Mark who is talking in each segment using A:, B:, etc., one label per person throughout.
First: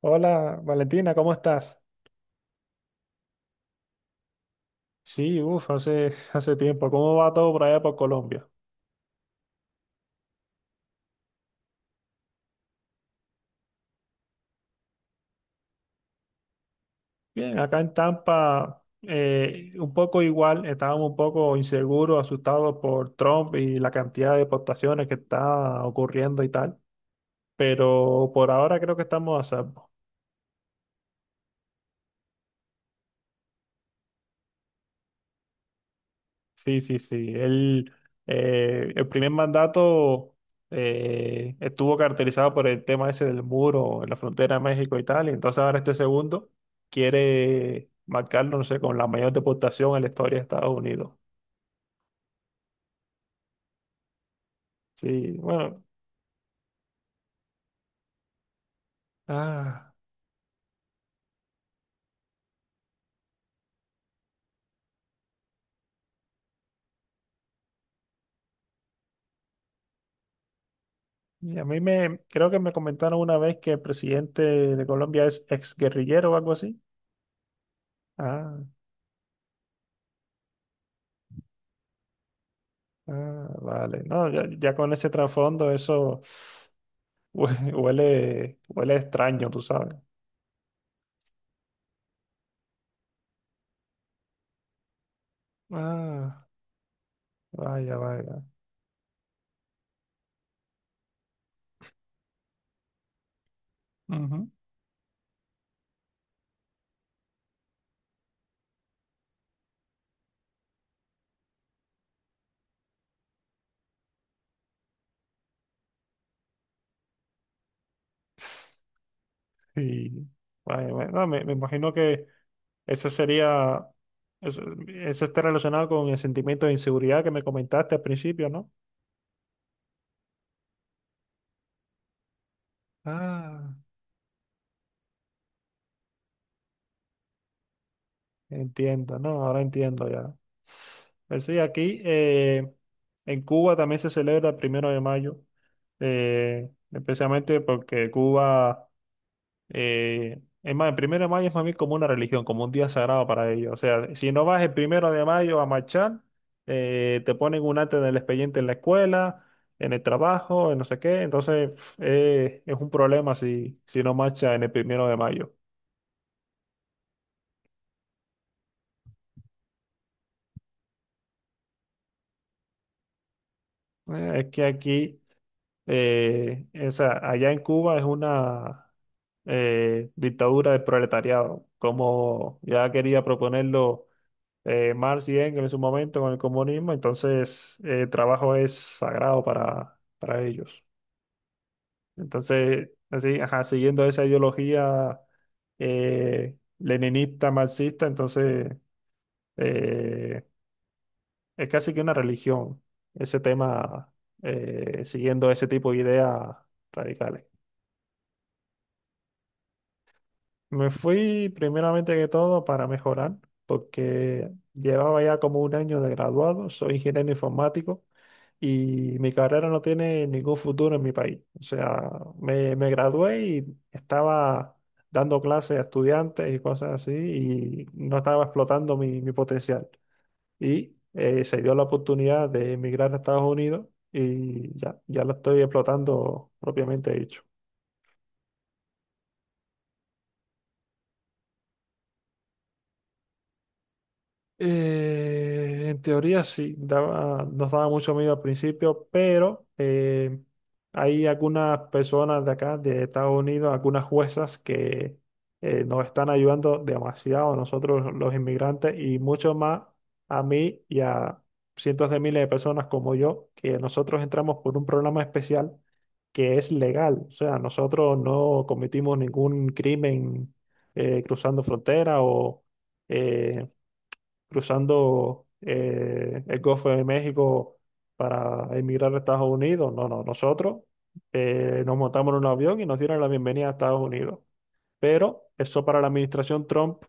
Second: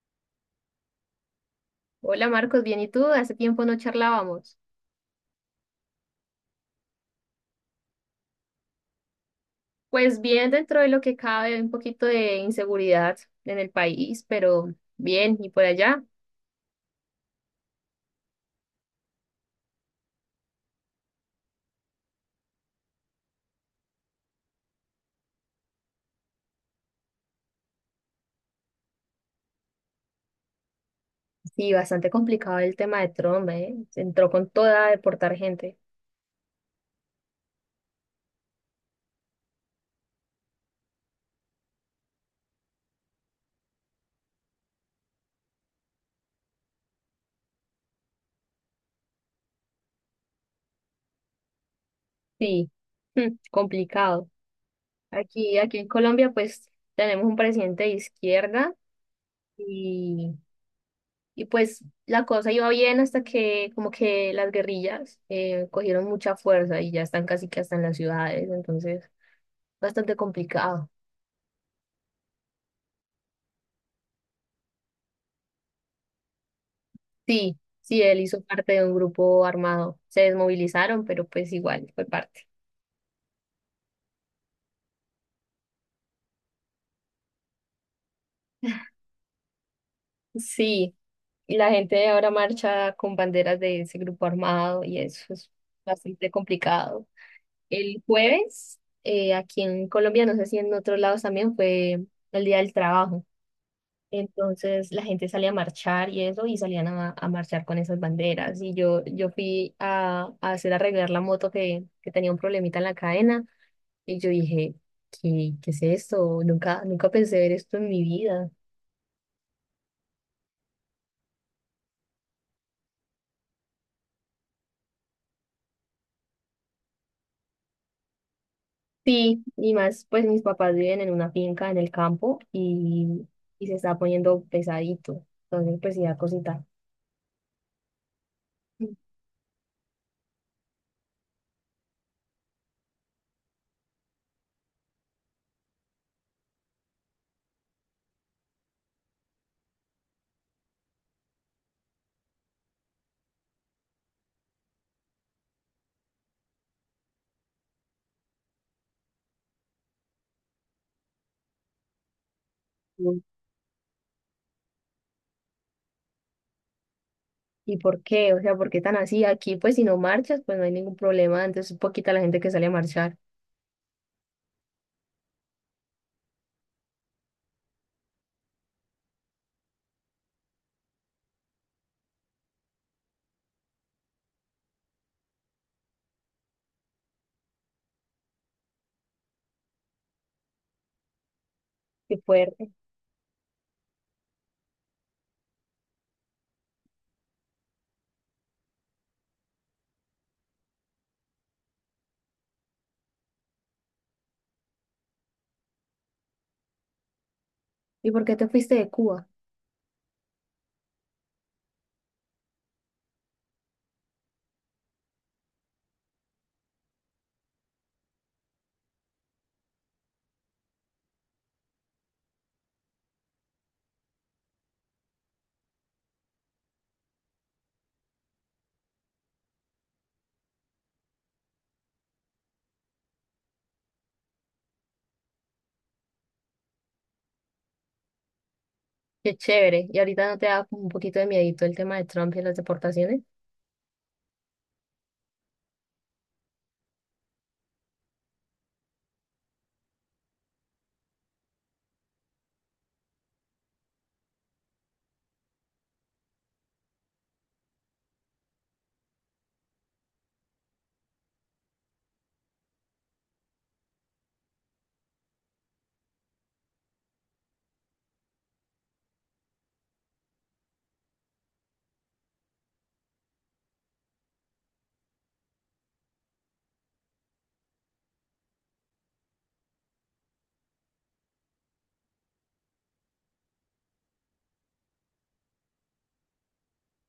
A: Hola Valentina, ¿cómo estás?
B: Hola Marcos, bien, ¿y tú? Hace tiempo no charlábamos.
A: Sí, uff, hace, hace tiempo. ¿Cómo va todo por allá por Colombia?
B: Pues bien, dentro de lo que cabe, hay un poquito de inseguridad en el país, pero bien, ¿y por allá?
A: Bien, acá en Tampa, un poco igual, estábamos un poco inseguros, asustados por Trump y la cantidad de deportaciones que está ocurriendo y tal, pero por ahora creo que estamos a salvo.
B: Sí, bastante complicado el tema de Trump, ¿eh? Se entró con toda a deportar gente.
A: Sí, sí, sí. El primer mandato estuvo caracterizado por el tema ese del muro en la frontera de México y tal. Y entonces ahora este segundo quiere marcarlo, no sé, con la mayor deportación en la historia de Estados Unidos.
B: Sí, mm, complicado.
A: Sí,
B: Aquí,
A: bueno.
B: en Colombia, pues tenemos un presidente de izquierda
A: Ah,
B: y, y pues la cosa iba bien hasta que como que las guerrillas cogieron mucha fuerza y ya están casi que hasta en las ciudades, entonces bastante complicado.
A: y creo que me comentaron una vez que el presidente de Colombia es exguerrillero o algo así.
B: Sí, sí, él hizo
A: Ah,
B: parte de un grupo armado. Se desmovilizaron, pero pues igual fue parte.
A: ah, vale. No, ya, ya con ese trasfondo eso huele, huele extraño, tú sabes.
B: Sí, y la gente ahora marcha con banderas de ese grupo armado y eso es bastante
A: Ah,
B: complicado.
A: vaya,
B: El
A: vaya.
B: jueves, aquí en Colombia, no sé si en otros lados también, fue el Día del Trabajo.
A: Ujú.
B: Entonces la gente salía a marchar y eso, y salían a marchar con esas banderas. Y yo fui a hacer arreglar la moto que tenía un problemita en la cadena. Y yo dije, ¿qué es esto? Nunca, nunca pensé ver esto en mi vida.
A: Sí, vaya, vaya. No, me imagino que eso sería, eso, eso está relacionado con el sentimiento de inseguridad que me comentaste al principio, ¿no?
B: Sí, y más, pues mis papás viven en una finca en el campo y se
A: Ah,
B: está poniendo pesadito. Entonces, pues sí da cosita.
A: entiendo, ¿no? Ahora entiendo ya. Pues sí, aquí en Cuba también se celebra el primero de mayo, especialmente porque Cuba... Es más, el primero de mayo es para mí como una religión, como un día sagrado para ellos. O sea, si no vas el primero de mayo a marchar, te ponen un arte del expediente en la escuela, en el trabajo, en no sé qué. Entonces, pf, es un
B: Ujú.
A: problema si no marchas en el primero de mayo.
B: ¿Y por qué? O sea, ¿por qué tan así? Aquí, pues si no marchas, pues no hay ningún problema. Entonces, es poquita la gente que sale a marchar.
A: Es que allá en Cuba es una dictadura del proletariado, como ya quería proponerlo Marx y Engels en su momento con el comunismo, entonces el trabajo es sagrado para ellos.
B: Qué fuerte.
A: Entonces, así, ajá, siguiendo esa ideología leninista, marxista, entonces eh, es casi que una religión ese tema, siguiendo ese tipo de ideas radicales.
B: ¿Y por qué te fuiste de Cuba?
A: Me fui primeramente que todo para mejorar, porque llevaba ya como un año de graduado, soy ingeniero informático. Y mi carrera no tiene ningún futuro en mi país. O sea, me gradué y estaba dando clases a estudiantes y cosas así y no estaba explotando mi potencial. Y se dio la oportunidad de emigrar a Estados Unidos y ya, ya lo estoy explotando propiamente dicho.
B: Qué chévere. ¿Y ahorita no te da como un poquito de miedito el tema de Trump y las deportaciones?
A: En teoría sí, nos daba mucho miedo al principio, pero hay algunas personas de acá, de Estados Unidos, algunas juezas que nos están ayudando demasiado a nosotros los inmigrantes y mucho más a mí y a cientos de miles de personas como yo, que nosotros entramos por un programa especial que es legal. O sea, nosotros no cometimos ningún crimen cruzando frontera o... eh, cruzando el Golfo de México para emigrar a Estados Unidos. No, no, nosotros nos montamos en un avión y nos dieron la bienvenida a Estados Unidos. Pero eso para la administración Trump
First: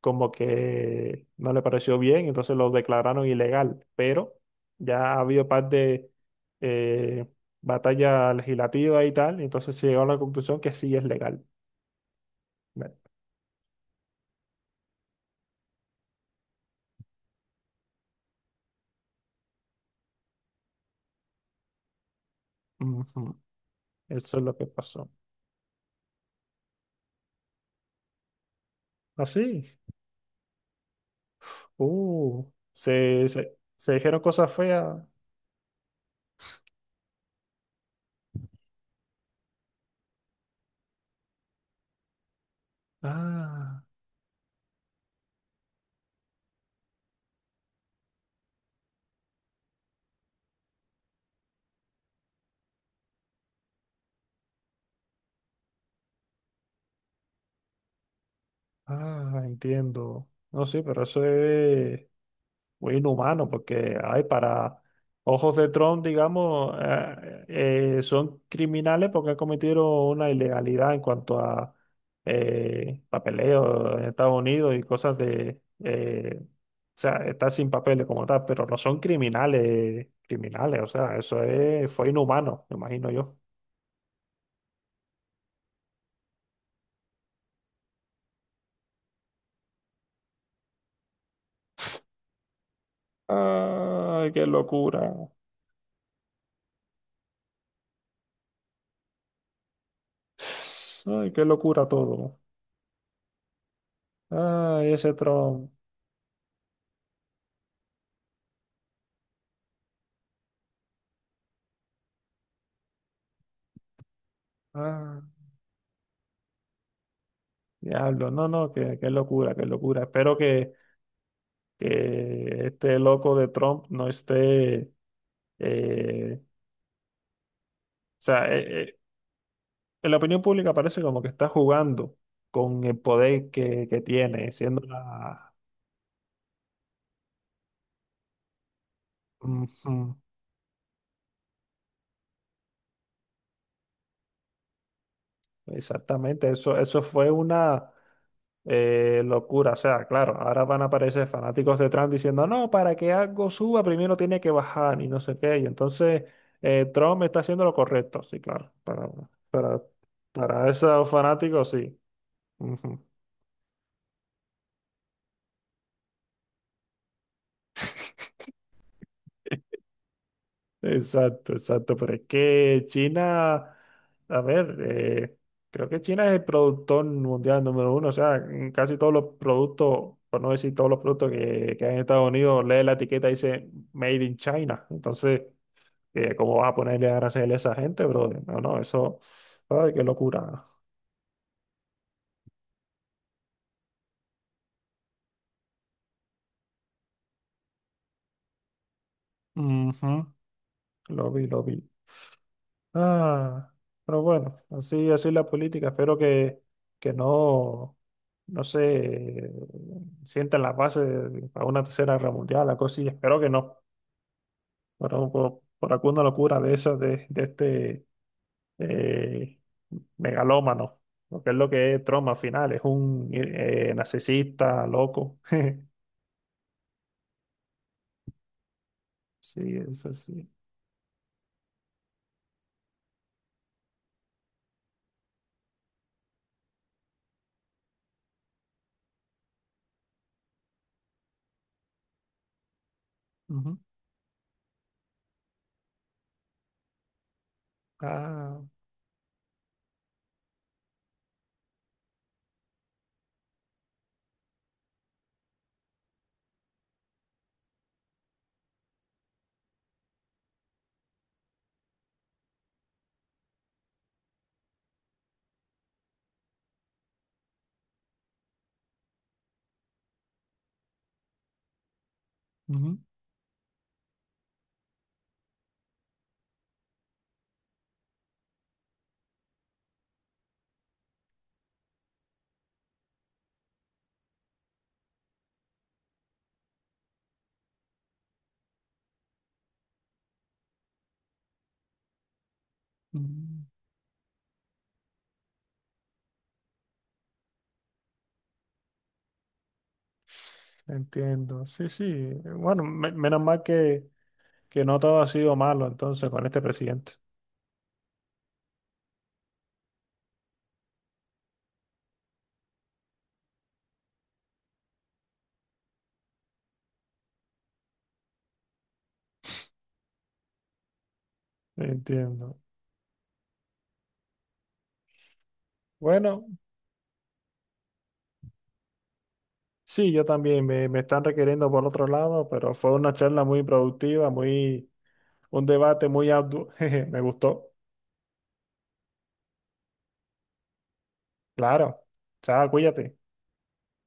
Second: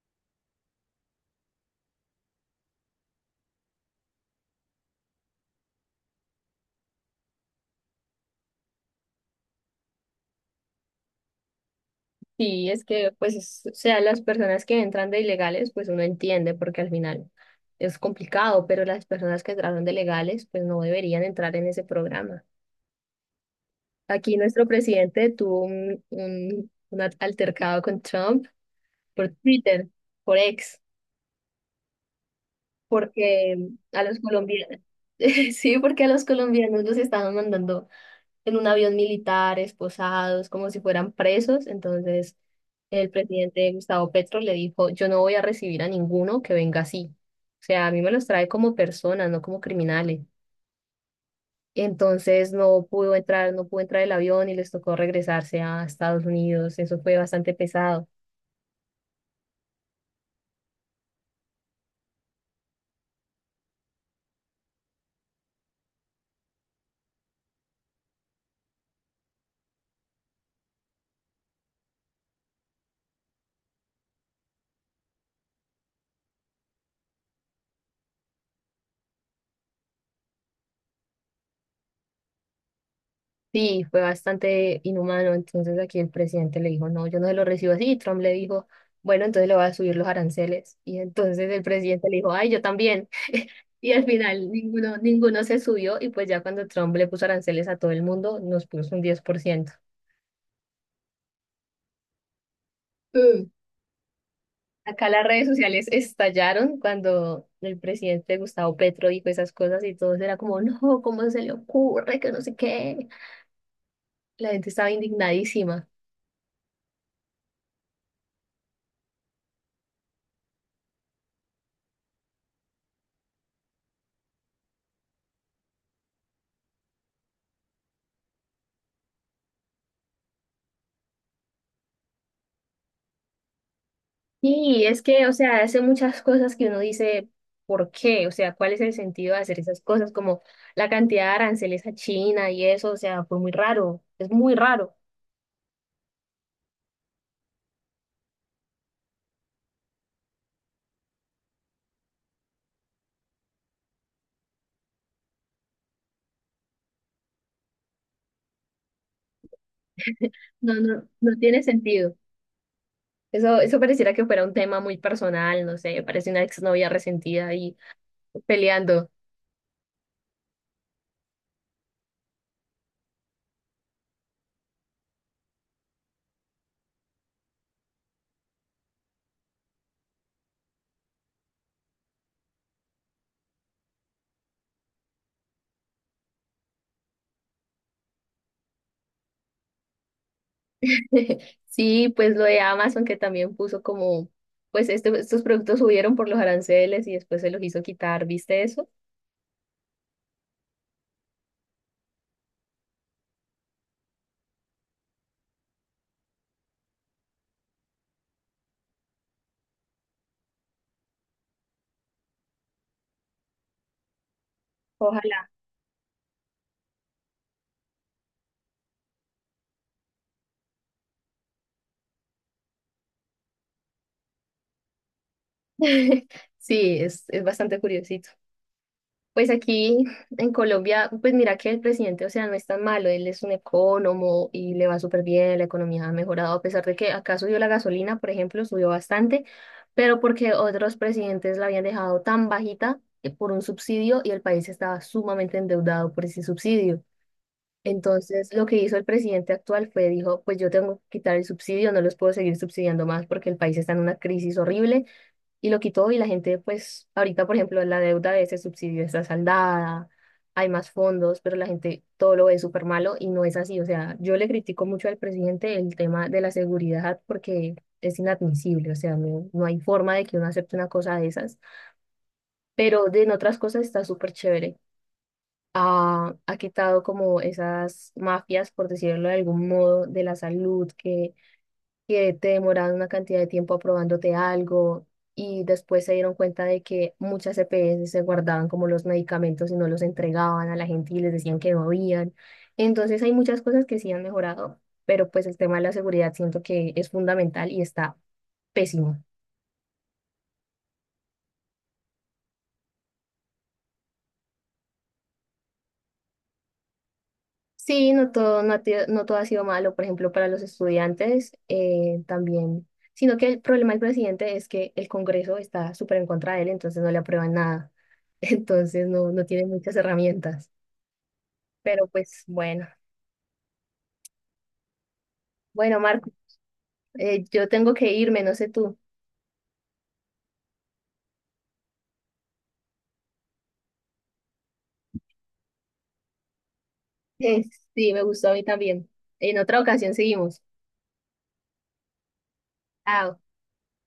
A: como que no le pareció bien, entonces lo declararon ilegal. Pero ya ha habido par de eh, batalla legislativa y tal, entonces se llegó a la conclusión que sí es legal.
B: Sí, es
A: Bueno.
B: que, pues, es- o sea, las personas que entran de ilegales, pues uno entiende porque al final es complicado, pero las personas que entraron de legales, pues no deberían entrar en ese programa.
A: Ujú.
B: Aquí
A: Eso es lo que
B: nuestro
A: pasó.
B: presidente tuvo un altercado con Trump por
A: Así.
B: Twitter, por ex,
A: Uh,
B: porque
A: se
B: a los
A: dijeron cosas
B: colombianos,
A: feas.
B: sí, porque a los colombianos los estaban mandando en un avión militar, esposados, como si fueran presos. Entonces, el presidente
A: Ah,
B: Gustavo Petro le dijo, yo no voy a recibir a ninguno que venga así. O sea, a mí me los trae como personas, no como criminales. Entonces no pudo entrar, no pudo entrar el avión y les tocó regresarse a Estados Unidos. Eso fue bastante pesado.
A: ah, entiendo. No, sí, pero eso es muy inhumano porque, ay, para ojos de Trump, digamos, son criminales porque cometieron una ilegalidad en cuanto a papeleo en Estados Unidos y cosas de, o sea, estar sin papeles como tal, pero no son criminales, criminales, o sea, eso es, fue inhumano, me imagino yo.
B: Sí, fue bastante inhumano. Entonces aquí el presidente le dijo, no, yo no se lo recibo así. Y Trump le dijo, bueno, entonces le voy a subir los aranceles. Y entonces el presidente le dijo, ay, yo también. Y al
A: Ay, qué
B: final ninguno,
A: locura.
B: ninguno se subió y pues ya cuando Trump le puso aranceles a todo el mundo, nos puso un 10%.
A: Ay, qué locura todo.
B: Mm.
A: Ay,
B: Acá
A: ese
B: las redes
A: Trump.
B: sociales estallaron cuando el presidente Gustavo Petro dijo esas cosas y todos era como, no, ¿cómo se le ocurre? Que no sé qué. La gente estaba
A: Ah,
B: indignadísima.
A: diablo. No, no, qué, qué locura, qué locura. Espero que este loco de Trump no esté. eh, o sea, eh, eh, en la opinión pública parece como que está jugando con el poder que tiene, siendo
B: Sí, es que, o
A: la.
B: sea, hace muchas cosas que uno dice, ¿por qué? O sea, ¿cuál es el sentido de hacer esas cosas?
A: Ujú.
B: Como la cantidad de aranceles a China y eso, o sea, fue muy raro, es muy raro.
A: Exactamente, eso fue una. Locura, o sea, claro, ahora van a aparecer fanáticos de Trump diciendo, no, para que algo suba primero tiene que bajar y no sé qué, y entonces Trump está haciendo lo correcto, sí, claro, para, para
B: No, no,
A: esos
B: no tiene
A: fanáticos, sí.
B: sentido.
A: Ujú.
B: Eso pareciera que fuera un tema muy personal, no sé, parece una exnovia resentida ahí peleando.
A: Exacto, exacto, pero es que China, a ver, creo que China es el productor mundial número uno, o sea, en casi todos los productos, por no decir todos los productos que hay en Estados Unidos, lee la etiqueta y dice Made in China, entonces... ¿Cómo vas a ponerle a aranceles a esa gente, brother? No, no, eso. Ay, qué locura.
B: Sí, pues lo de Amazon que también puso como, pues este- estos productos subieron por los aranceles y después se los hizo quitar, ¿viste eso?
A: Ujú. Lo vi, lo vi. Ah, pero bueno, así, así es la política. Espero que no se sientan las bases para una tercera guerra mundial, la cosa, y espero que no.
B: Ojalá.
A: Por alguna locura de esas, de este eh, megalómano, lo que es Trump al final, es un narcisista, loco.
B: Sí, es bastante curiosito. Pues
A: Sí,
B: aquí
A: eso sí.
B: en Colombia, pues mira que el presidente, o sea, no es tan malo, él es un economo y le va súper bien, la economía ha mejorado, a pesar de que acá subió la gasolina, por ejemplo, subió bastante, pero porque otros presidentes la habían dejado tan bajita por un
A: Ujú.
B: subsidio y el país estaba sumamente endeudado por ese subsidio. Entonces,
A: Ah,
B: lo que hizo el presidente actual fue, dijo, pues yo tengo que quitar el subsidio, no los puedo seguir subsidiando más porque el país está en una crisis horrible y lo quitó y la gente, pues, ahorita, por ejemplo, la deuda de ese subsidio está saldada, hay más fondos, pero la gente todo lo ve súper malo y no es así. O sea, yo le critico mucho al presidente el tema de la seguridad porque es inadmisible, o sea, no, no hay forma de que uno acepte una cosa de esas,
A: ujú,
B: pero de en otras cosas está súper chévere. Ha quitado como esas mafias, por decirlo de algún modo, de la salud que te demoraron una cantidad de tiempo aprobándote algo y después se dieron cuenta de que muchas EPS se guardaban como los medicamentos y no los entregaban a la gente y les decían que no habían. Entonces hay muchas
A: ujú.
B: cosas que sí han mejorado, pero pues el tema de la seguridad siento que es fundamental y está pésimo.
A: Entiendo. Sí, sí. Bueno, menos mal que no todo ha sido malo entonces con este presidente.
B: Sí, no todo, no, ha te- no todo ha sido malo, por ejemplo, para los estudiantes también, sino que el problema del presidente es que el Congreso está súper en contra de él, entonces no le aprueban nada, entonces no, no tiene muchas herramientas, pero pues
A: Entiendo.
B: bueno, bueno, Marco,
A: Bueno,
B: yo tengo que irme, no sé tú.
A: sí, yo también me están requiriendo por otro lado, pero fue una charla muy productiva, muy, un debate muy arduo. Jeje, me gustó.
B: Sí, me gustó a mí también. En otra ocasión seguimos.
A: Claro. Chao, cuídate.
B: Chao.